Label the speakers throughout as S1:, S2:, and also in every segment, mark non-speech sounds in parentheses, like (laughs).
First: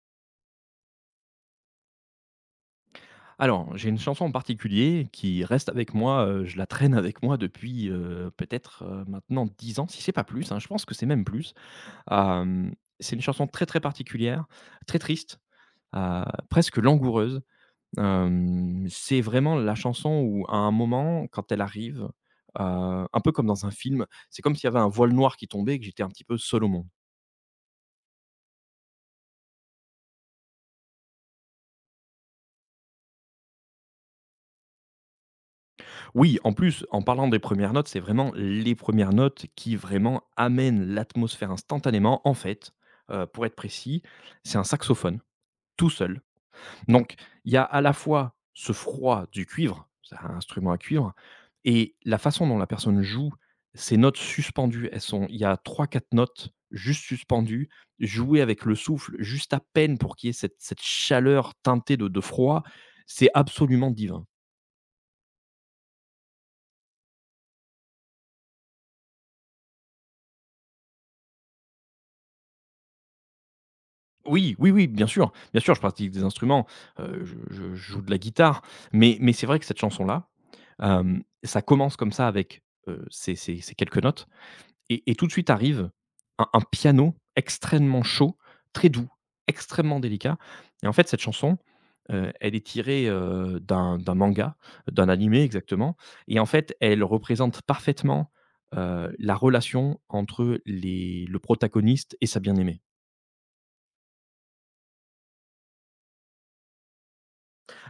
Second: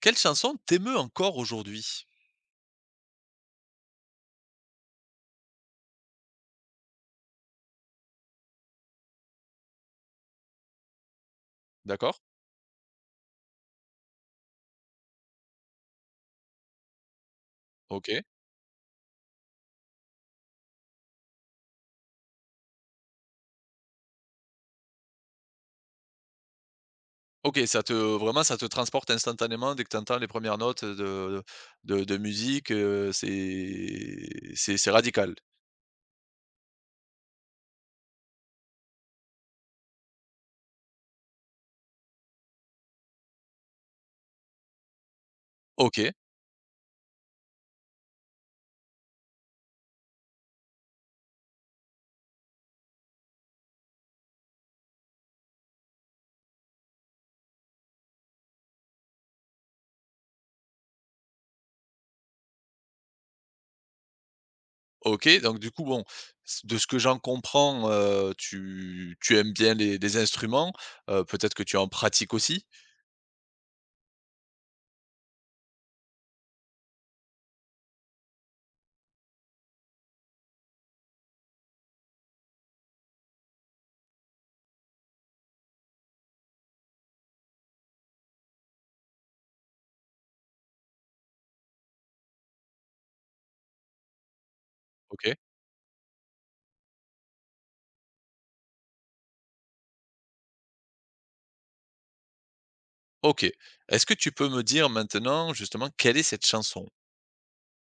S1: Quelle chanson t'émeut encore aujourd'hui?
S2: Alors, j'ai une chanson en particulier qui reste avec moi, je la traîne avec moi depuis, peut-être, maintenant 10 ans, si c'est pas plus, hein, je pense que c'est même plus.
S1: D'accord,
S2: Hem, c'est une chanson très, très particulière, très triste, heu, presque langoureuse.
S1: OK.
S2: C'est vraiment la chanson où à un moment, quand elle arrive, un peu comme dans un film, c'est comme s'il y avait un voile noir qui tombait et que j'étais un petit peu seul au monde.
S1: OK, ça te vraiment, ça te transporte instantanément dès que tu entends les premières notes de de musique, c'est c'est radical.
S2: Oui, en plus, en parlant des premières notes, c'est vraiment les premières notes qui vraiment amènent l'atmosphère instantanément. En fait, pour être précis, c'est un saxophone, tout
S1: OK,
S2: seul. Donc il y a à la fois ce froid du cuivre, c'est un instrument à cuivre et la façon dont la personne joue ces notes suspendues. Elles sont Il y a trois quatre notes juste suspendues, jouées avec le souffle, juste à peine pour qu'il y ait cette chaleur teintée de froid. C'est absolument divin.
S1: OK, donc du coup, bon, c de ce que j'en comprends, tu aimes bien les instruments, peut-être que tu en pratiques aussi?
S2: Oui, oui, oui, bien sûr, je pratique des instruments, heu, je je joue de la guitare, mais c'est vrai que cette chanson-là, ça commence comme ça avec, ces quelques notes et tout de suite arrive un piano extrêmement chaud, très doux, extrêmement délicat et en fait cette chanson, elle est tirée, d'un manga, d'un
S1: OK,
S2: animé exactement et en fait elle représente parfaitement, la relation entre les le protagoniste et sa bien-aimée.
S1: OK. Est-ce que tu peux me dire maintenant, justement, quelle est cette chanson?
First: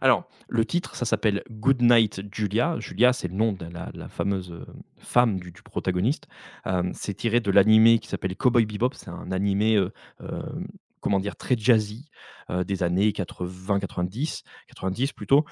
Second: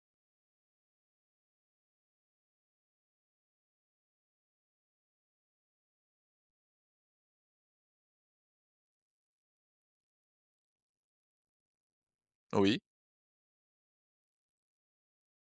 S2: Alors, le titre, ça s'appelle Good Night Julia. Julia, c'est le nom de la fameuse femme du protagoniste. C'est tiré de l'animé qui s'appelle Cowboy Bebop. C'est un animé, euh, comment dire, très jazzy,
S1: Oui.
S2: des années 80, 90, quatre-vingt-dix plutôt,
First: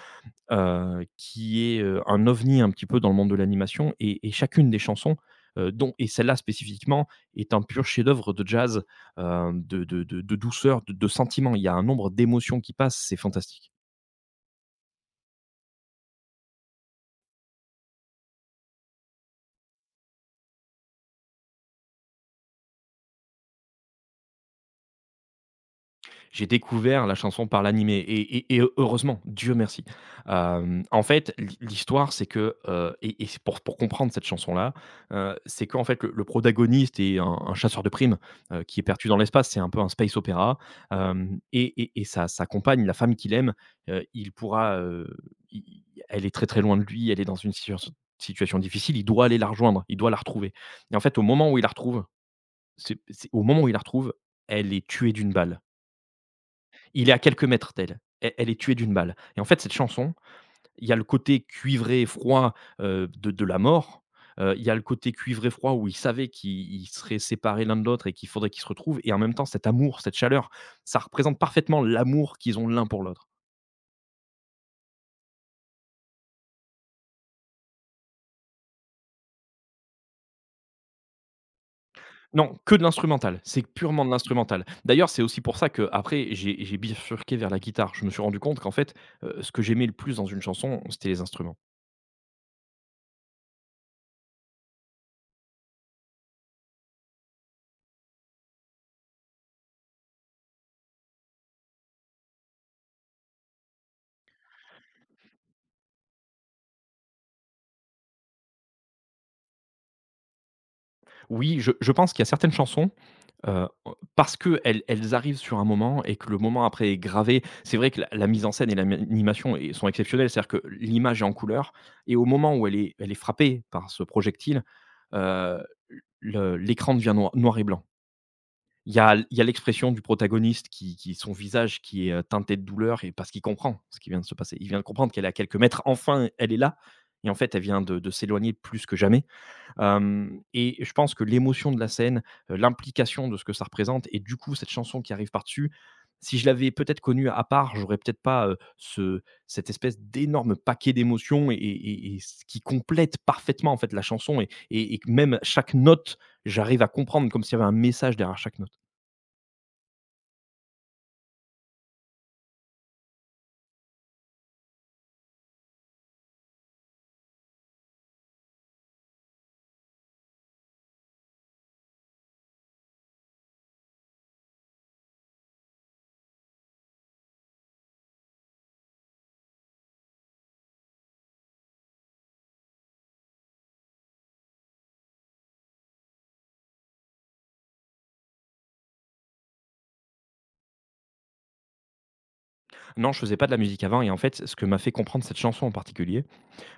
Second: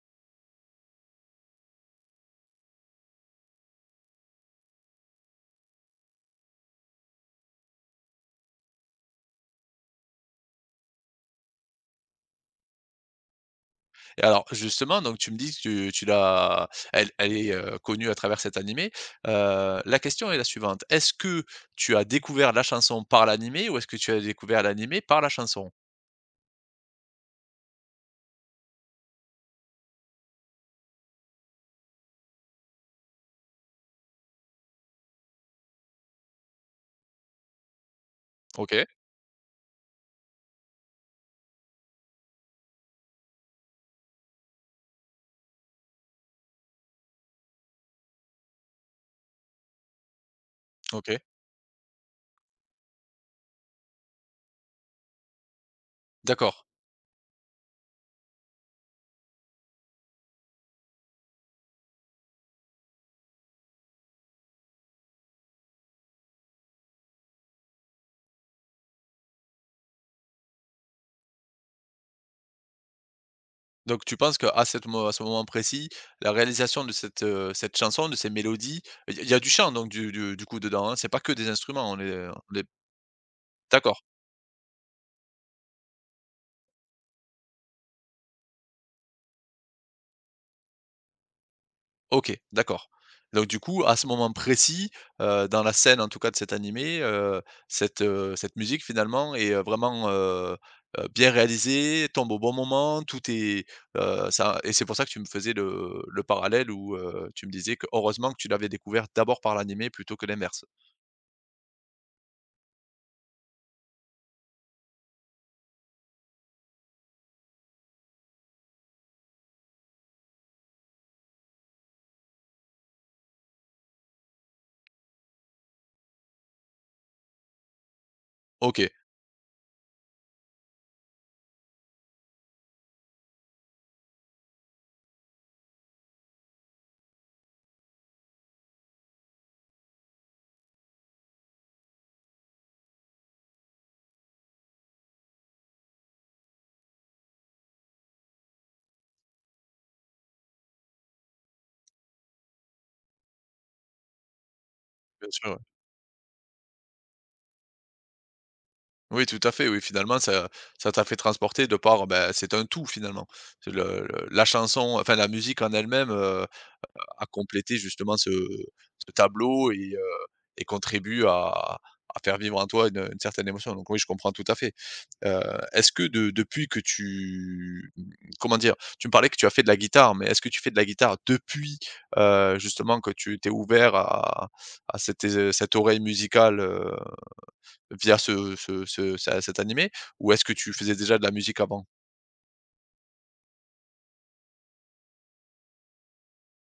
S2: qui est, un ovni un petit peu dans le monde de l'animation. Et chacune des chansons, dont, et celle-là spécifiquement, est un pur chef-d'œuvre de jazz, de douceur, de sentiment. Il y a un nombre d'émotions qui passent, c'est fantastique.
S1: Et alors justement, donc tu me dis que tu l'as elle est, connue à travers cet animé. La question est la suivante: est-ce que tu as découvert la chanson par l'animé ou est-ce que tu as découvert l'animé par la chanson?
S2: J'ai découvert la chanson par l'animé et heureusement, Dieu merci. En fait, l'histoire, c'est que, et c'est pour comprendre cette chanson-là, c'est qu'en fait, le protagoniste est un chasseur de primes, qui est
S1: OK,
S2: perdu dans l'espace. C'est un peu un space opéra, hem et sa compagne, la femme qu'il aime, il pourra, i elle est très, très loin de lui, elle est dans une situation difficile, il doit aller la rejoindre, il doit la retrouver et en fait,
S1: OK,
S2: au moment où il la retrouve, c'est au moment où il la retrouve, elle est tuée d'une balle.
S1: d'accord.
S2: Il est à quelques mètres d'elle. Elle est tuée d'une balle et en fait, cette chanson, il y a le côté cuivré, froid, de la mort, il y a le côté cuivré, froid où ils savaient qu'ils ils seraient séparés l'un de l'autre et qu'il faudrait qu'ils se retrouvent et en même temps, cet amour, cette chaleur, ça représente parfaitement l'amour qu'ils ont l'un pour l'autre.
S1: Donc tu penses qu'à cette mo à ce moment précis, la réalisation de cette, cette chanson, de ces mélodies, il y a du chant donc du du coup dedans, hein? C'est pas que des instruments,
S2: Non,
S1: on est
S2: que de l'instrumental, c'est
S1: d'accord.
S2: purement de l'instrumental. D'ailleurs, c'est aussi pour ça qu'après j'ai bifurqué vers la guitare. Je me suis rendu compte qu'en fait, ce que j'aimais le plus dans une chanson, c'était les instruments.
S1: OK, d'accord. Donc du coup, à ce moment précis, dans la scène en tout cas de cet animé, cette, cette musique finalement est, vraiment, bien réalisée, tombe au bon moment, tout est, ça et c'est pour ça que tu me faisais le parallèle où, tu me disais que heureusement que tu l'avais découvert d'abord par l'animé plutôt que l'inverse.
S2: Oui, je pense qu'il y a certaines chansons. Heu, Parce que elles arrivent sur un moment et que le moment après est gravé. C'est vrai que la mise en scène et l'animation animation sont exceptionnelles. C'est-à-dire que l'image est en couleur et au moment où elle est frappée par ce projectile, heu, le l'écran devient noir et blanc.
S1: OK,
S2: Il y a l'expression du protagoniste qui son visage qui est, teinté de douleur et parce qu'il comprend ce qui vient de se passer. Il vient de comprendre qu'elle est à quelques mètres, enfin elle est là et en fait elle vient de s'éloigner plus que jamais. Hem Et je pense que l'émotion de la scène, l'implication de ce que ça représente et du coup cette chanson qui arrive par-dessus, si je l'avais peut-être connue à part, j'aurais peut-être pas, ce cette espèce d'énorme paquet d'émotions et ce qui complète parfaitement en fait la chanson et que
S1: bien
S2: même
S1: sûr, ouais.
S2: chaque note, j'arrive à comprendre comme s'il y avait un message derrière chaque note.
S1: Oui, tout à fait, oui, finalement ça ça t'a fait transporter de par, ben, c'est un tout finalement. C'est le la chanson, enfin la musique en elle-même, à compléter justement ce tableau et contribue à faire vivre en toi une certaine émotion, donc oui, je comprends tout à fait. Heu, est-ce que de depuis que tu, comment dire? Tu me parlais que tu as fait de la guitare, mais est-ce que tu fais de la guitare depuis, justement que tu t'es ouvert à cette é cette oreille musicale, via ce cet animé? Ou est-ce que tu faisais déjà de la musique avant?
S2: Non, je faisais pas de la musique avant et en fait, ce que m'a fait comprendre cette chanson en particulier,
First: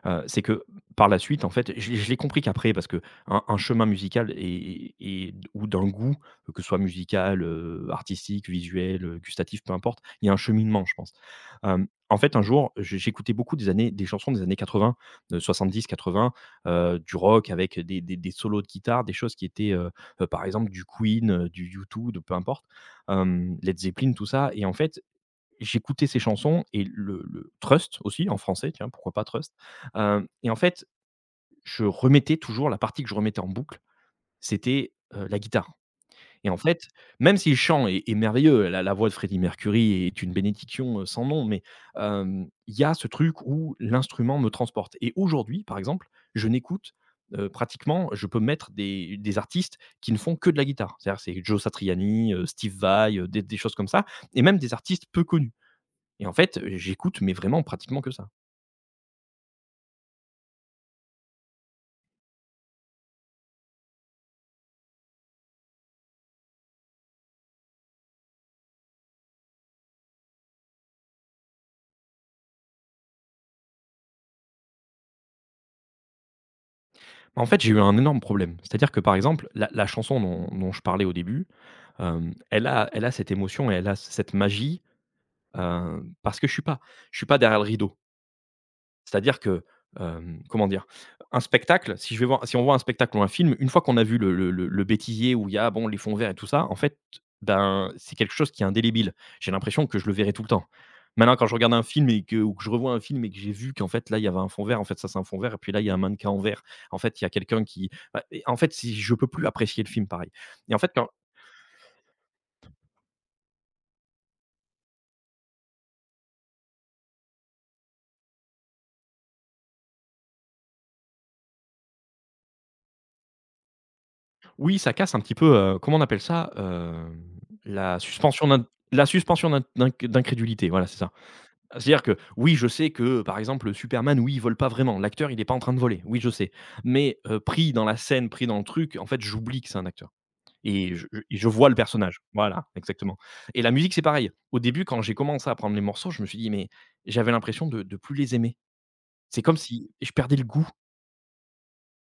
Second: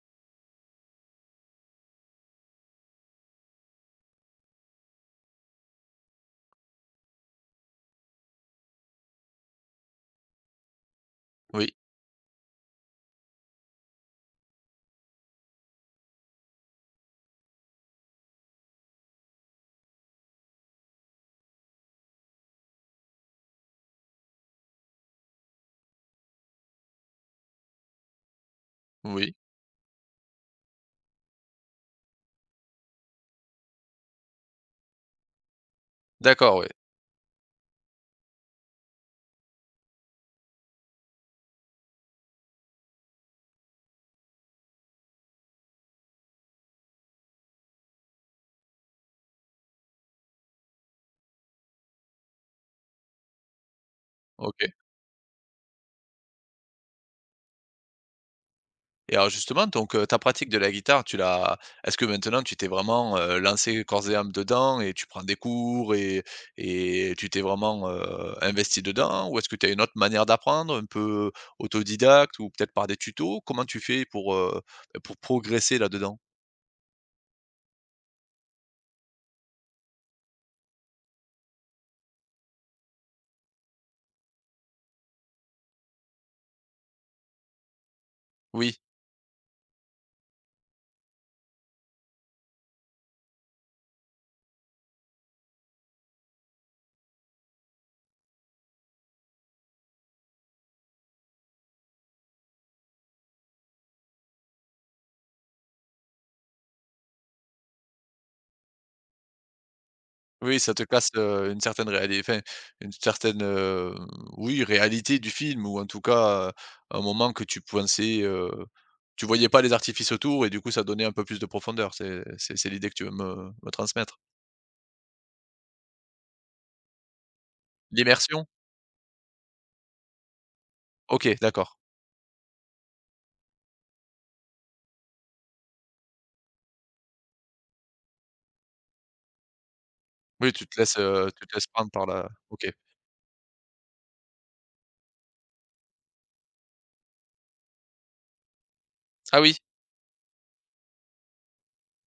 S2: C'est que par la suite, en fait, je l'ai compris qu'après parce que un chemin musical et ou d'un goût, que ce soit musical, artistique, visuel, gustatif, peu importe, il y a un cheminement, je pense.
S1: Oui,
S2: En fait, un jour, je j'écoutais beaucoup des chansons des années 80, 70-80, du rock avec des solos de guitare, des choses qui étaient, par exemple, du Queen, du U2, de peu importe, Led Zeppelin, tout ça et en fait, j'écoutais ses chansons et le Trust aussi, en français, tiens, pourquoi pas
S1: oui,
S2: Trust? Hem Et en fait, je remettais toujours la partie que je remettais en boucle, c'était, la guitare et en
S1: d'accord, oui,
S2: fait, même si le chant est merveilleux, la voix de Freddie Mercury est une bénédiction, sans nom, mais il y a ce truc où l'instrument me transporte et aujourd'hui, par exemple, je n'écoute, pratiquement je peux mettre des artistes qui ne font que de la guitare. C'est-à-dire, c'est Joe Satriani, Steve Vai, des choses comme ça et même
S1: OK.
S2: des artistes peu connus. Et en fait, j'écoute, mais vraiment pratiquement que ça.
S1: Et alors justement, donc, ta pratique de la guitare, tu l'as est-ce que maintenant tu t'es vraiment, lancé corps et âme dedans et tu prends des cours et tu t'es vraiment, investi dedans? Ou est-ce que tu as une autre manière d'apprendre, un peu autodidacte ou peut-être par des tutos? Comment tu fais pour, bah, pour progresser là-dedans?
S2: En fait, j'ai eu un énorme problème. C'est-à-dire que, par exemple, la chanson dont je parlais au début, elle a cette émotion et elle a cette magie, parce que je suis pas derrière le rideau.
S1: Oui.
S2: C'est-à-dire que, comment dire? Un spectacle, si je vais voir si on voit un spectacle ou un film, une fois qu'on a vu le bêtisier où il y a, bon, les fonds verts et tout ça, en fait, ben, c'est quelque chose qui est indélébile. J'ai l'impression que je le verrai tout le temps. Maintenant, quand je regarde un film et que ou que je revois un film et que j'ai vu qu'en fait, là, il y avait un fond vert, en fait, ça, c'est un fond vert et puis là, il y a un mannequin en vert. En fait, il y a quelqu'un et en fait, si je peux plus apprécier le film pareil
S1: Oui, ça
S2: et en
S1: te
S2: fait, quand
S1: casse, une certaine réalité, enfin, une certaine, oui, réalité du film ou en tout cas, un moment que tu pensais, tu voyais pas les artifices autour et du coup ça donnait un peu plus de profondeur. C'est l'idée que tu veux me transmettre?
S2: oui, ça casse un petit peu, comment on appelle ça? Hem, la suspension
S1: L'immersion?
S2: d'in la suspension d'in d'inc d'incrédulité, voilà, c'est ça.
S1: OK, d'accord.
S2: C'est-à-dire que oui, je sais que, par exemple, Superman, oui, il vole pas vraiment. L'acteur, il n'est pas en train de voler. Oui, je sais. Mais pris dans la scène, pris dans le truc, en fait, j'oublie que c'est un acteur
S1: Oui,
S2: et et
S1: tu
S2: je
S1: te laisses
S2: vois le
S1: prendre par
S2: personnage.
S1: la OK.
S2: Voilà, exactement et la musique, c'est pareil. Au début, quand j'ai commencé à prendre les morceaux, je me suis dit: «Mais» j'avais l'impression de plus les aimer.
S1: Ah
S2: C'est
S1: oui?
S2: comme si je perdais le goût.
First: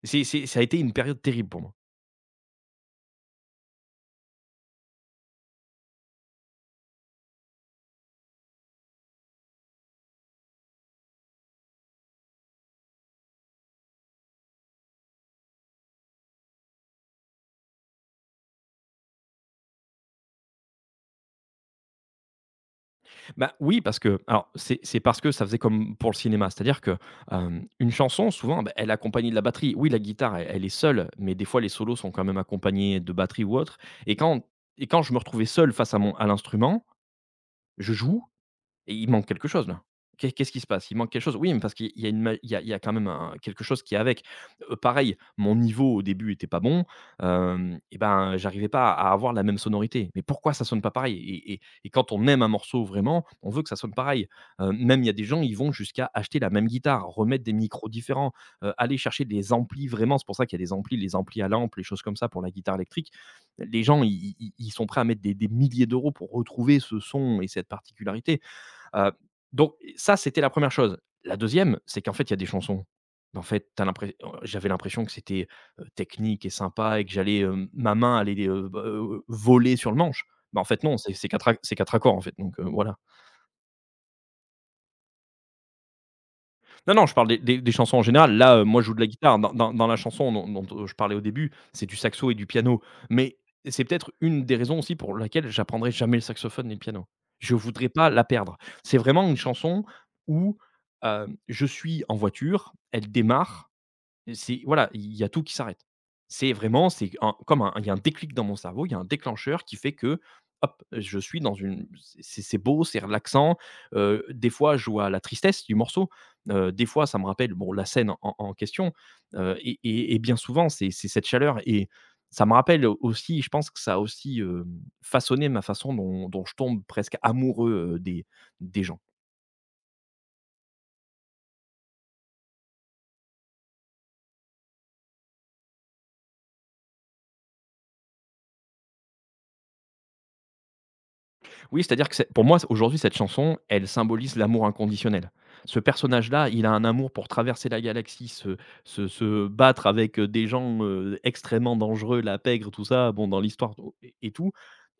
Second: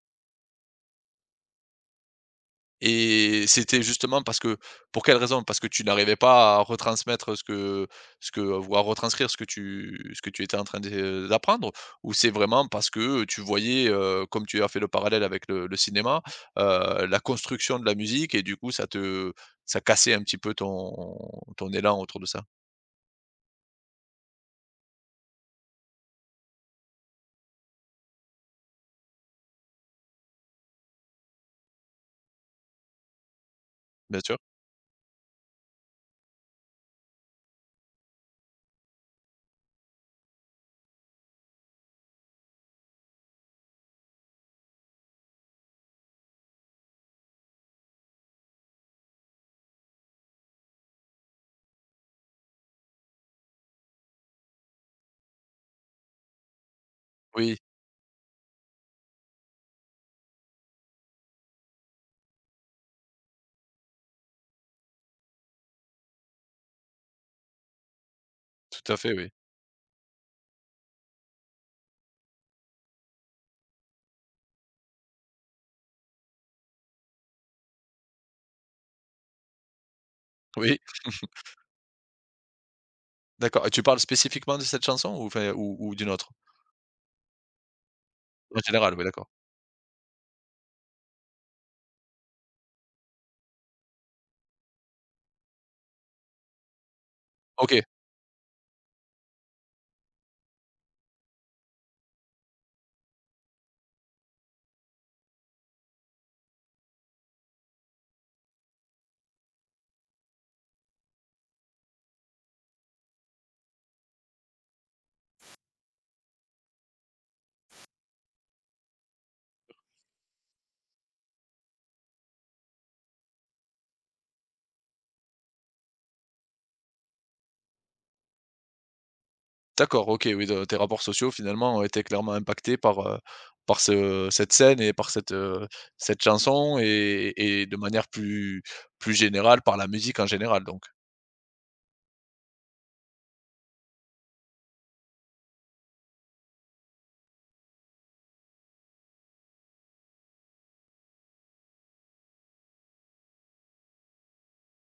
S2: C'est ça a été une période terrible pour moi.
S1: Et c'était justement parce que pour quelle raison? Parce que tu n'arrivais pas à retransmettre ce que ou à retranscrire ce que tu étais en train de d'apprendre? Ou c'est vraiment parce que tu voyais, comme tu as fait le parallèle avec le cinéma, la construction de la musique et du coup ça te ça cassait un petit peu ton élan autour de ça?
S2: Bah, oui, parce que alors c'est parce que ça faisait comme pour le cinéma, c'est-à-dire que, une chanson souvent, bah, elle est accompagnée de la batterie. Oui, la guitare, elle est seule, mais des fois les solos sont quand même accompagnés de batterie ou autre et
S1: Bien sûr.
S2: quand et quand je me retrouvais seul face à l'instrument, je joue et il manque quelque chose là. Qu'est-ce qui se passe? Il manque quelque chose? Oui, mais parce qu'il y a une ma il y a quand même un quelque chose qui est avec. Pareil, mon niveau au début était pas bon, hem et ben, j'arrivais pas à avoir la même sonorité. Mais pourquoi ça sonne pas pareil? Et quand on aime un morceau vraiment, on veut que ça sonne pareil. Même il y a des gens, ils vont jusqu'à acheter la même guitare, remettre des
S1: Oui,
S2: micros différents, aller chercher des amplis vraiment, c'est pour ça qu'il y a des amplis, les amplis à lampe, les choses comme ça pour la guitare électrique. Les gens, ils sont prêts à mettre des milliers d'euros pour retrouver ce son et cette particularité.
S1: tout à
S2: Heu,
S1: fait, oui.
S2: donc ça, c'était la première chose. La deuxième, c'est qu'en fait, il y a des chansons. En fait, j'avais l'impression que c'était technique et sympa et que j'allais, ma main allait, b voler sur le manche. Bah, en
S1: Oui,
S2: fait non, c'est 4 accords en fait, donc voilà.
S1: d'accord et tu parles spécifiquement de cette chanson ou enfin ou d'une autre?
S2: Non, non, je parle des chansons en général. Là,
S1: En
S2: moi, je joue
S1: général,
S2: de
S1: oui
S2: la
S1: d'accord.
S2: guitare. Dans la chanson dont je parlais au début, c'est du saxo et du piano. Mais c'est peut-être une des raisons aussi pour laquelle j'apprendrai jamais le saxophone ni le piano. Je
S1: OK.
S2: voudrais pas la perdre. C'est vraiment une chanson où je suis en voiture, elle démarre. C'est voilà, il y a tout qui s'arrête. C'est vraiment, c'est un comme un il y a un déclic dans mon cerveau, il y a un déclencheur qui fait que, hop, je suis dans une c'est beau, c'est relaxant. Des fois, je vois la tristesse du morceau. Heu, des fois, ça me rappelle, bon, la scène en question. Et bien souvent, c'est cette chaleur et ça me rappelle aussi, je pense que ça a aussi, hem, façonné ma façon dont je tombe presque amoureux, des gens.
S1: D'accord, OK, oui, de tes rapports sociaux finalement ont été clairement impactés par, par ce cette scène et par cette, cette chanson et de manière plus générale par la musique en général donc.
S2: Oui, c'est-à-dire que c'est pour moi, aujourd'hui, cette chanson, elle symbolise l'amour inconditionnel. Ce personnage-là, il a un amour pour traverser la galaxie, se battre avec, des gens, extrêmement dangereux, la pègre, tout ça, bon, dans l'histoire, et tout.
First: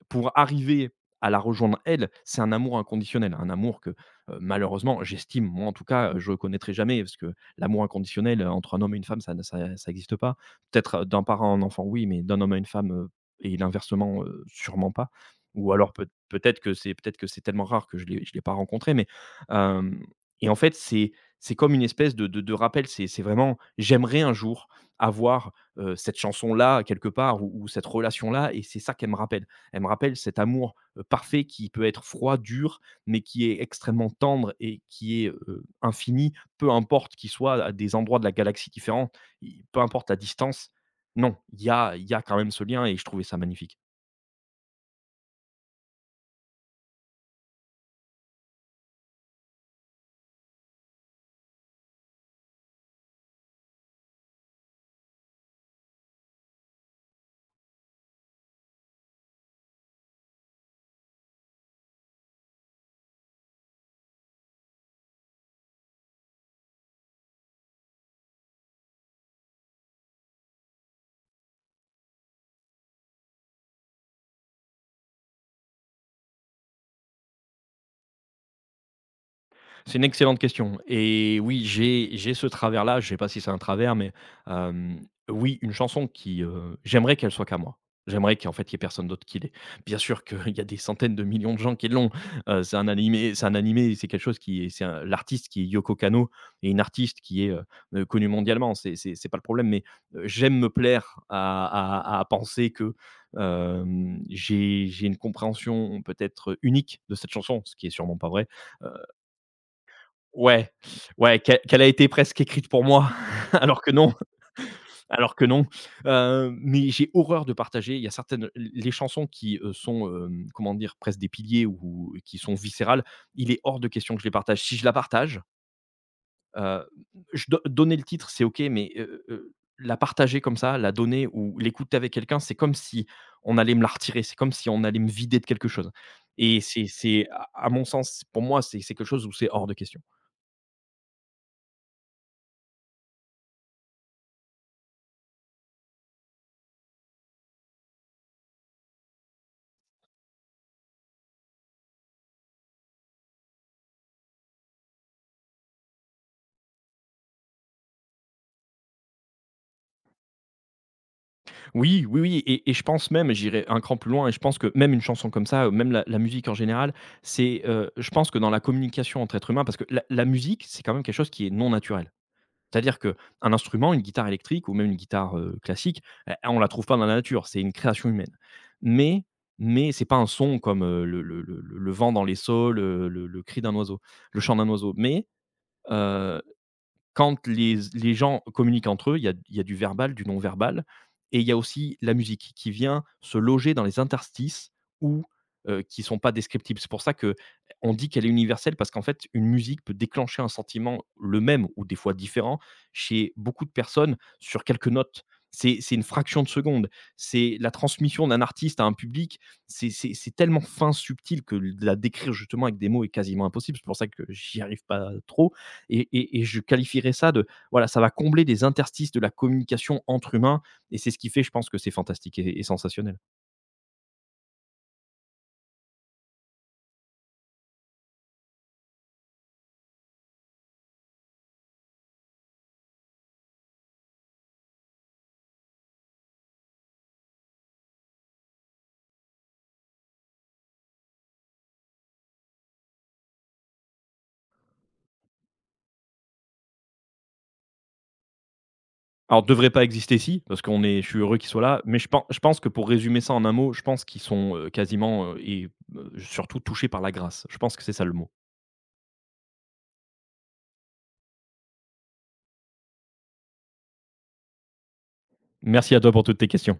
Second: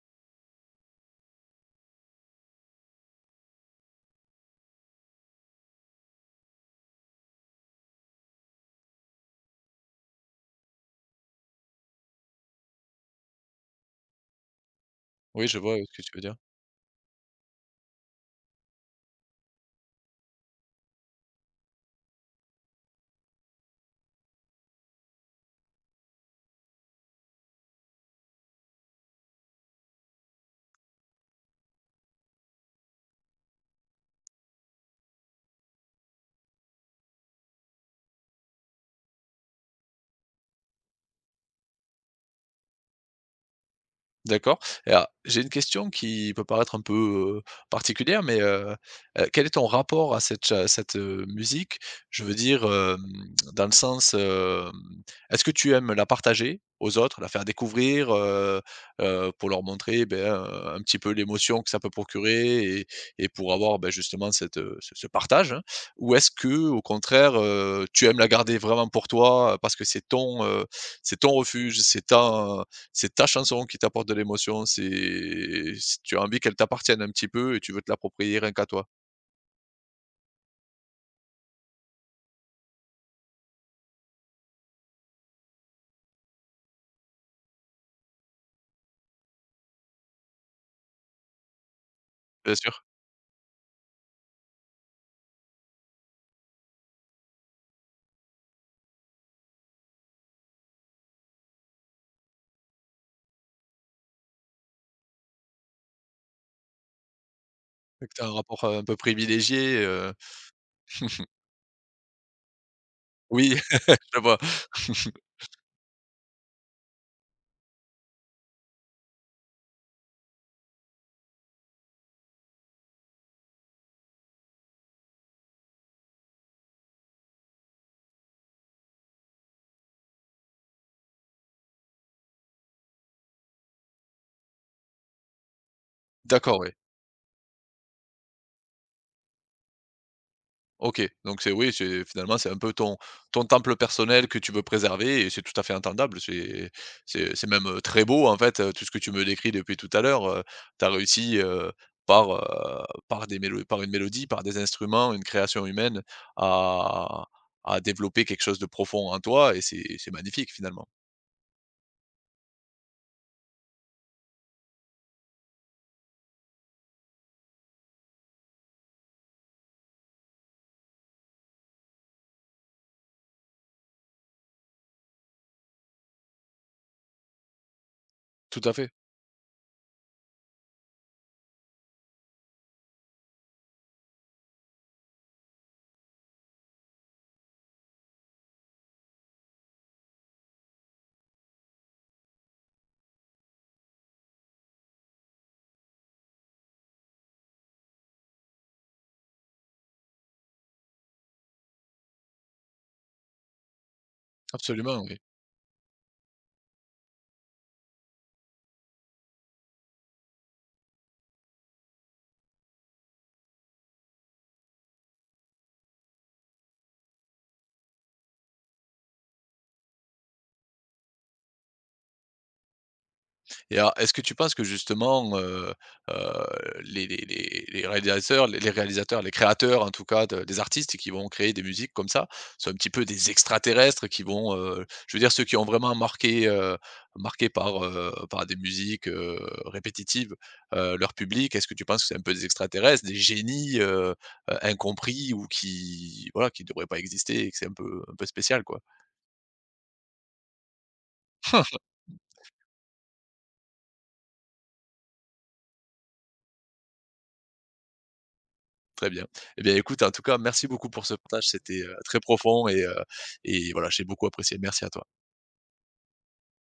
S2: Pour arriver à la rejoindre elle, c'est un amour inconditionnel, un amour que, malheureusement, j'estime, moi en tout cas, je ne connaîtrai jamais parce que l'amour inconditionnel, entre un homme et une femme, ça ne ça ça existe pas. Peut-être d'un parent à un enfant, oui, mais d'un homme à une femme, et l'inversement, sûrement pas.
S1: Oui, je
S2: Ou
S1: vois, oui,
S2: alors
S1: ce
S2: peut
S1: que tu veux dire.
S2: peut-être que c'est tellement rare que je l'ai pas rencontré, mais, hem, et en fait, c'est comme une espèce de rappel. C'est vraiment, j'aimerais un jour avoir, cette chanson-là quelque part ou cette relation-là et c'est ça qu'elle me rappelle. Elle me rappelle cet amour parfait qui peut être froid, dur, mais qui est extrêmement tendre et qui est infini, peu importe qu'il soit à des endroits de la galaxie différents, peu importe la distance. Non, il y a quand même ce lien et je trouvais ça magnifique.
S1: D'accord et alors, j'ai une question qui peut paraître un peu, heu, particulière, mais, quel est ton rapport à cette cha cette, musique? Je veux dire, hem, dans le sens, hem, est-ce que tu aimes la partager aux autres, la faire découvrir, pour leur montrer, beh, un petit peu l'émotion que ça peut procurer et pour avoir, beh, justement cette, ce partage, hein? Ou est-ce que, au contraire, tu aimes la garder vraiment pour toi, parce que c'est ton refuge, c'est ta chanson qui t'apporte de l'émotion, c'est tu as envie qu'elle t'appartienne un petit peu et tu veux te l'approprier rien qu'à toi.
S2: C'est une excellente question et oui, j'ai ce travers-là, je sais pas si c'est un travers, mais hem, oui, une chanson qui, j'aimerais qu'elle soit qu'à moi. J'aimerais qu'en fait, il y ait personne d'autre qui l'ait. Bien sûr qu'il (laughs) y a des centaines de millions de gens qui l'ont.
S1: Bien
S2: heu, c'est
S1: sûr,
S2: un animé c'est un animé, c'est quelque chose qui est c'est un l'artiste qui est Yoko Kanno et une artiste qui est, connue mondialement, c'est c'est pas le problème, mais j'aime me plaire à penser que, hem, j'ai une compréhension peut-être unique de cette chanson, ce qui est sûrement
S1: tu as
S2: pas
S1: un
S2: vrai.
S1: rapport, un peu privilégié,
S2: Ouais, ouais, qu'elle a été presque écrite pour moi, (laughs)
S1: oui,
S2: alors que non,
S1: (laughs) je vois.
S2: alors
S1: (laughs)
S2: que non. Mais j'ai horreur de partager. Il y a certaines les chansons qui, sont, hem, comment dire? Presque des piliers ou qui sont viscérales, il est hors de question que je les partage. Si je la partage, heu, je do donner le titre, c'est OK, mais, la partager comme ça, la donner ou l'écouter avec quelqu'un, c'est comme si on allait me la retirer, c'est comme si on allait me vider de quelque chose et
S1: D'accord, oui.
S2: c'est à mon sens, pour moi, c'est quelque chose où c'est hors de question.
S1: OK, donc c'est oui, c'est finalement, c'est un peu ton temple personnel que tu veux préserver et c'est tout à fait entendable. C'est c'est même, très beau, en fait, tout ce que tu me décris depuis tout à l'heure. Tu as réussi, par, par des mélo par une mélodie, par des instruments, une création humaine à développer quelque chose de profond en toi et c'est magnifique finalement.
S2: Oui, oui, oui et je pense même, j'irai un cran plus loin et je pense que même une chanson comme ça, même la musique en général, c'est, je pense que dans la communication entre êtres humains parce que la musique, c'est quand même quelque chose qui est non naturel. C'est-à-dire que un instrument, une guitare électrique ou même une guitare, classique, eh, on la trouve pas dans la nature, c'est une création humaine.
S1: Tout à fait,
S2: Mais mais c'est pas un son comme, le vent dans les saules, le cri d'un oiseau, le chant d'un oiseau. Mais, euh, quand les gens communiquent entre eux, il y a du verbal, du non-verbal et il y a aussi la musique qui vient se loger dans les interstices ou qui sont pas descriptibles. C'est pour ça que on dit qu'elle est universelle parce qu'en fait, une musique peut déclencher un sentiment le même ou des fois différent chez beaucoup de personnes sur quelques
S1: absolument, oui.
S2: notes. C'est une fraction de seconde. C'est la transmission d'un artiste à un public, c'est tellement fin, subtil que de la décrire justement avec des mots est quasiment impossible. C'est pour ça que j'y arrive pas trop et je qualifierais ça de, voilà, ça va combler des interstices de la communication entre humains. Et c'est ce qui fait, je pense, que c'est fantastique et sensationnel.
S1: Et alors, est-ce que tu penses que justement, heu, les réalisateurs les réalisateurs, les créateurs en tout cas de des artistes qui vont créer des musiques comme ça, sont un petit peu des extraterrestres qui vont, je veux dire ceux qui ont vraiment marqué, marqué par, par des musiques, répétitives, leur public? Est-ce que tu penses que c'est un peu des extraterrestres, des génies, incompris ou qui voilà, qui devraient pas exister et que c'est un peu spécial quoi?
S2: Alors, devrait pas exister si, parce qu'on est, je suis heureux qu'ils soient là. Mais
S1: (laughs)
S2: je pense que pour résumer ça en un mot, je pense qu'ils sont quasiment et surtout touchés par la grâce. Je pense que c'est ça le mot.
S1: Très bien. Eh bien, écoute, en tout cas, merci beaucoup pour ce partage. C'était, très profond et voilà, j'ai beaucoup apprécié. Merci à toi.
S2: Merci à toi pour toutes tes questions.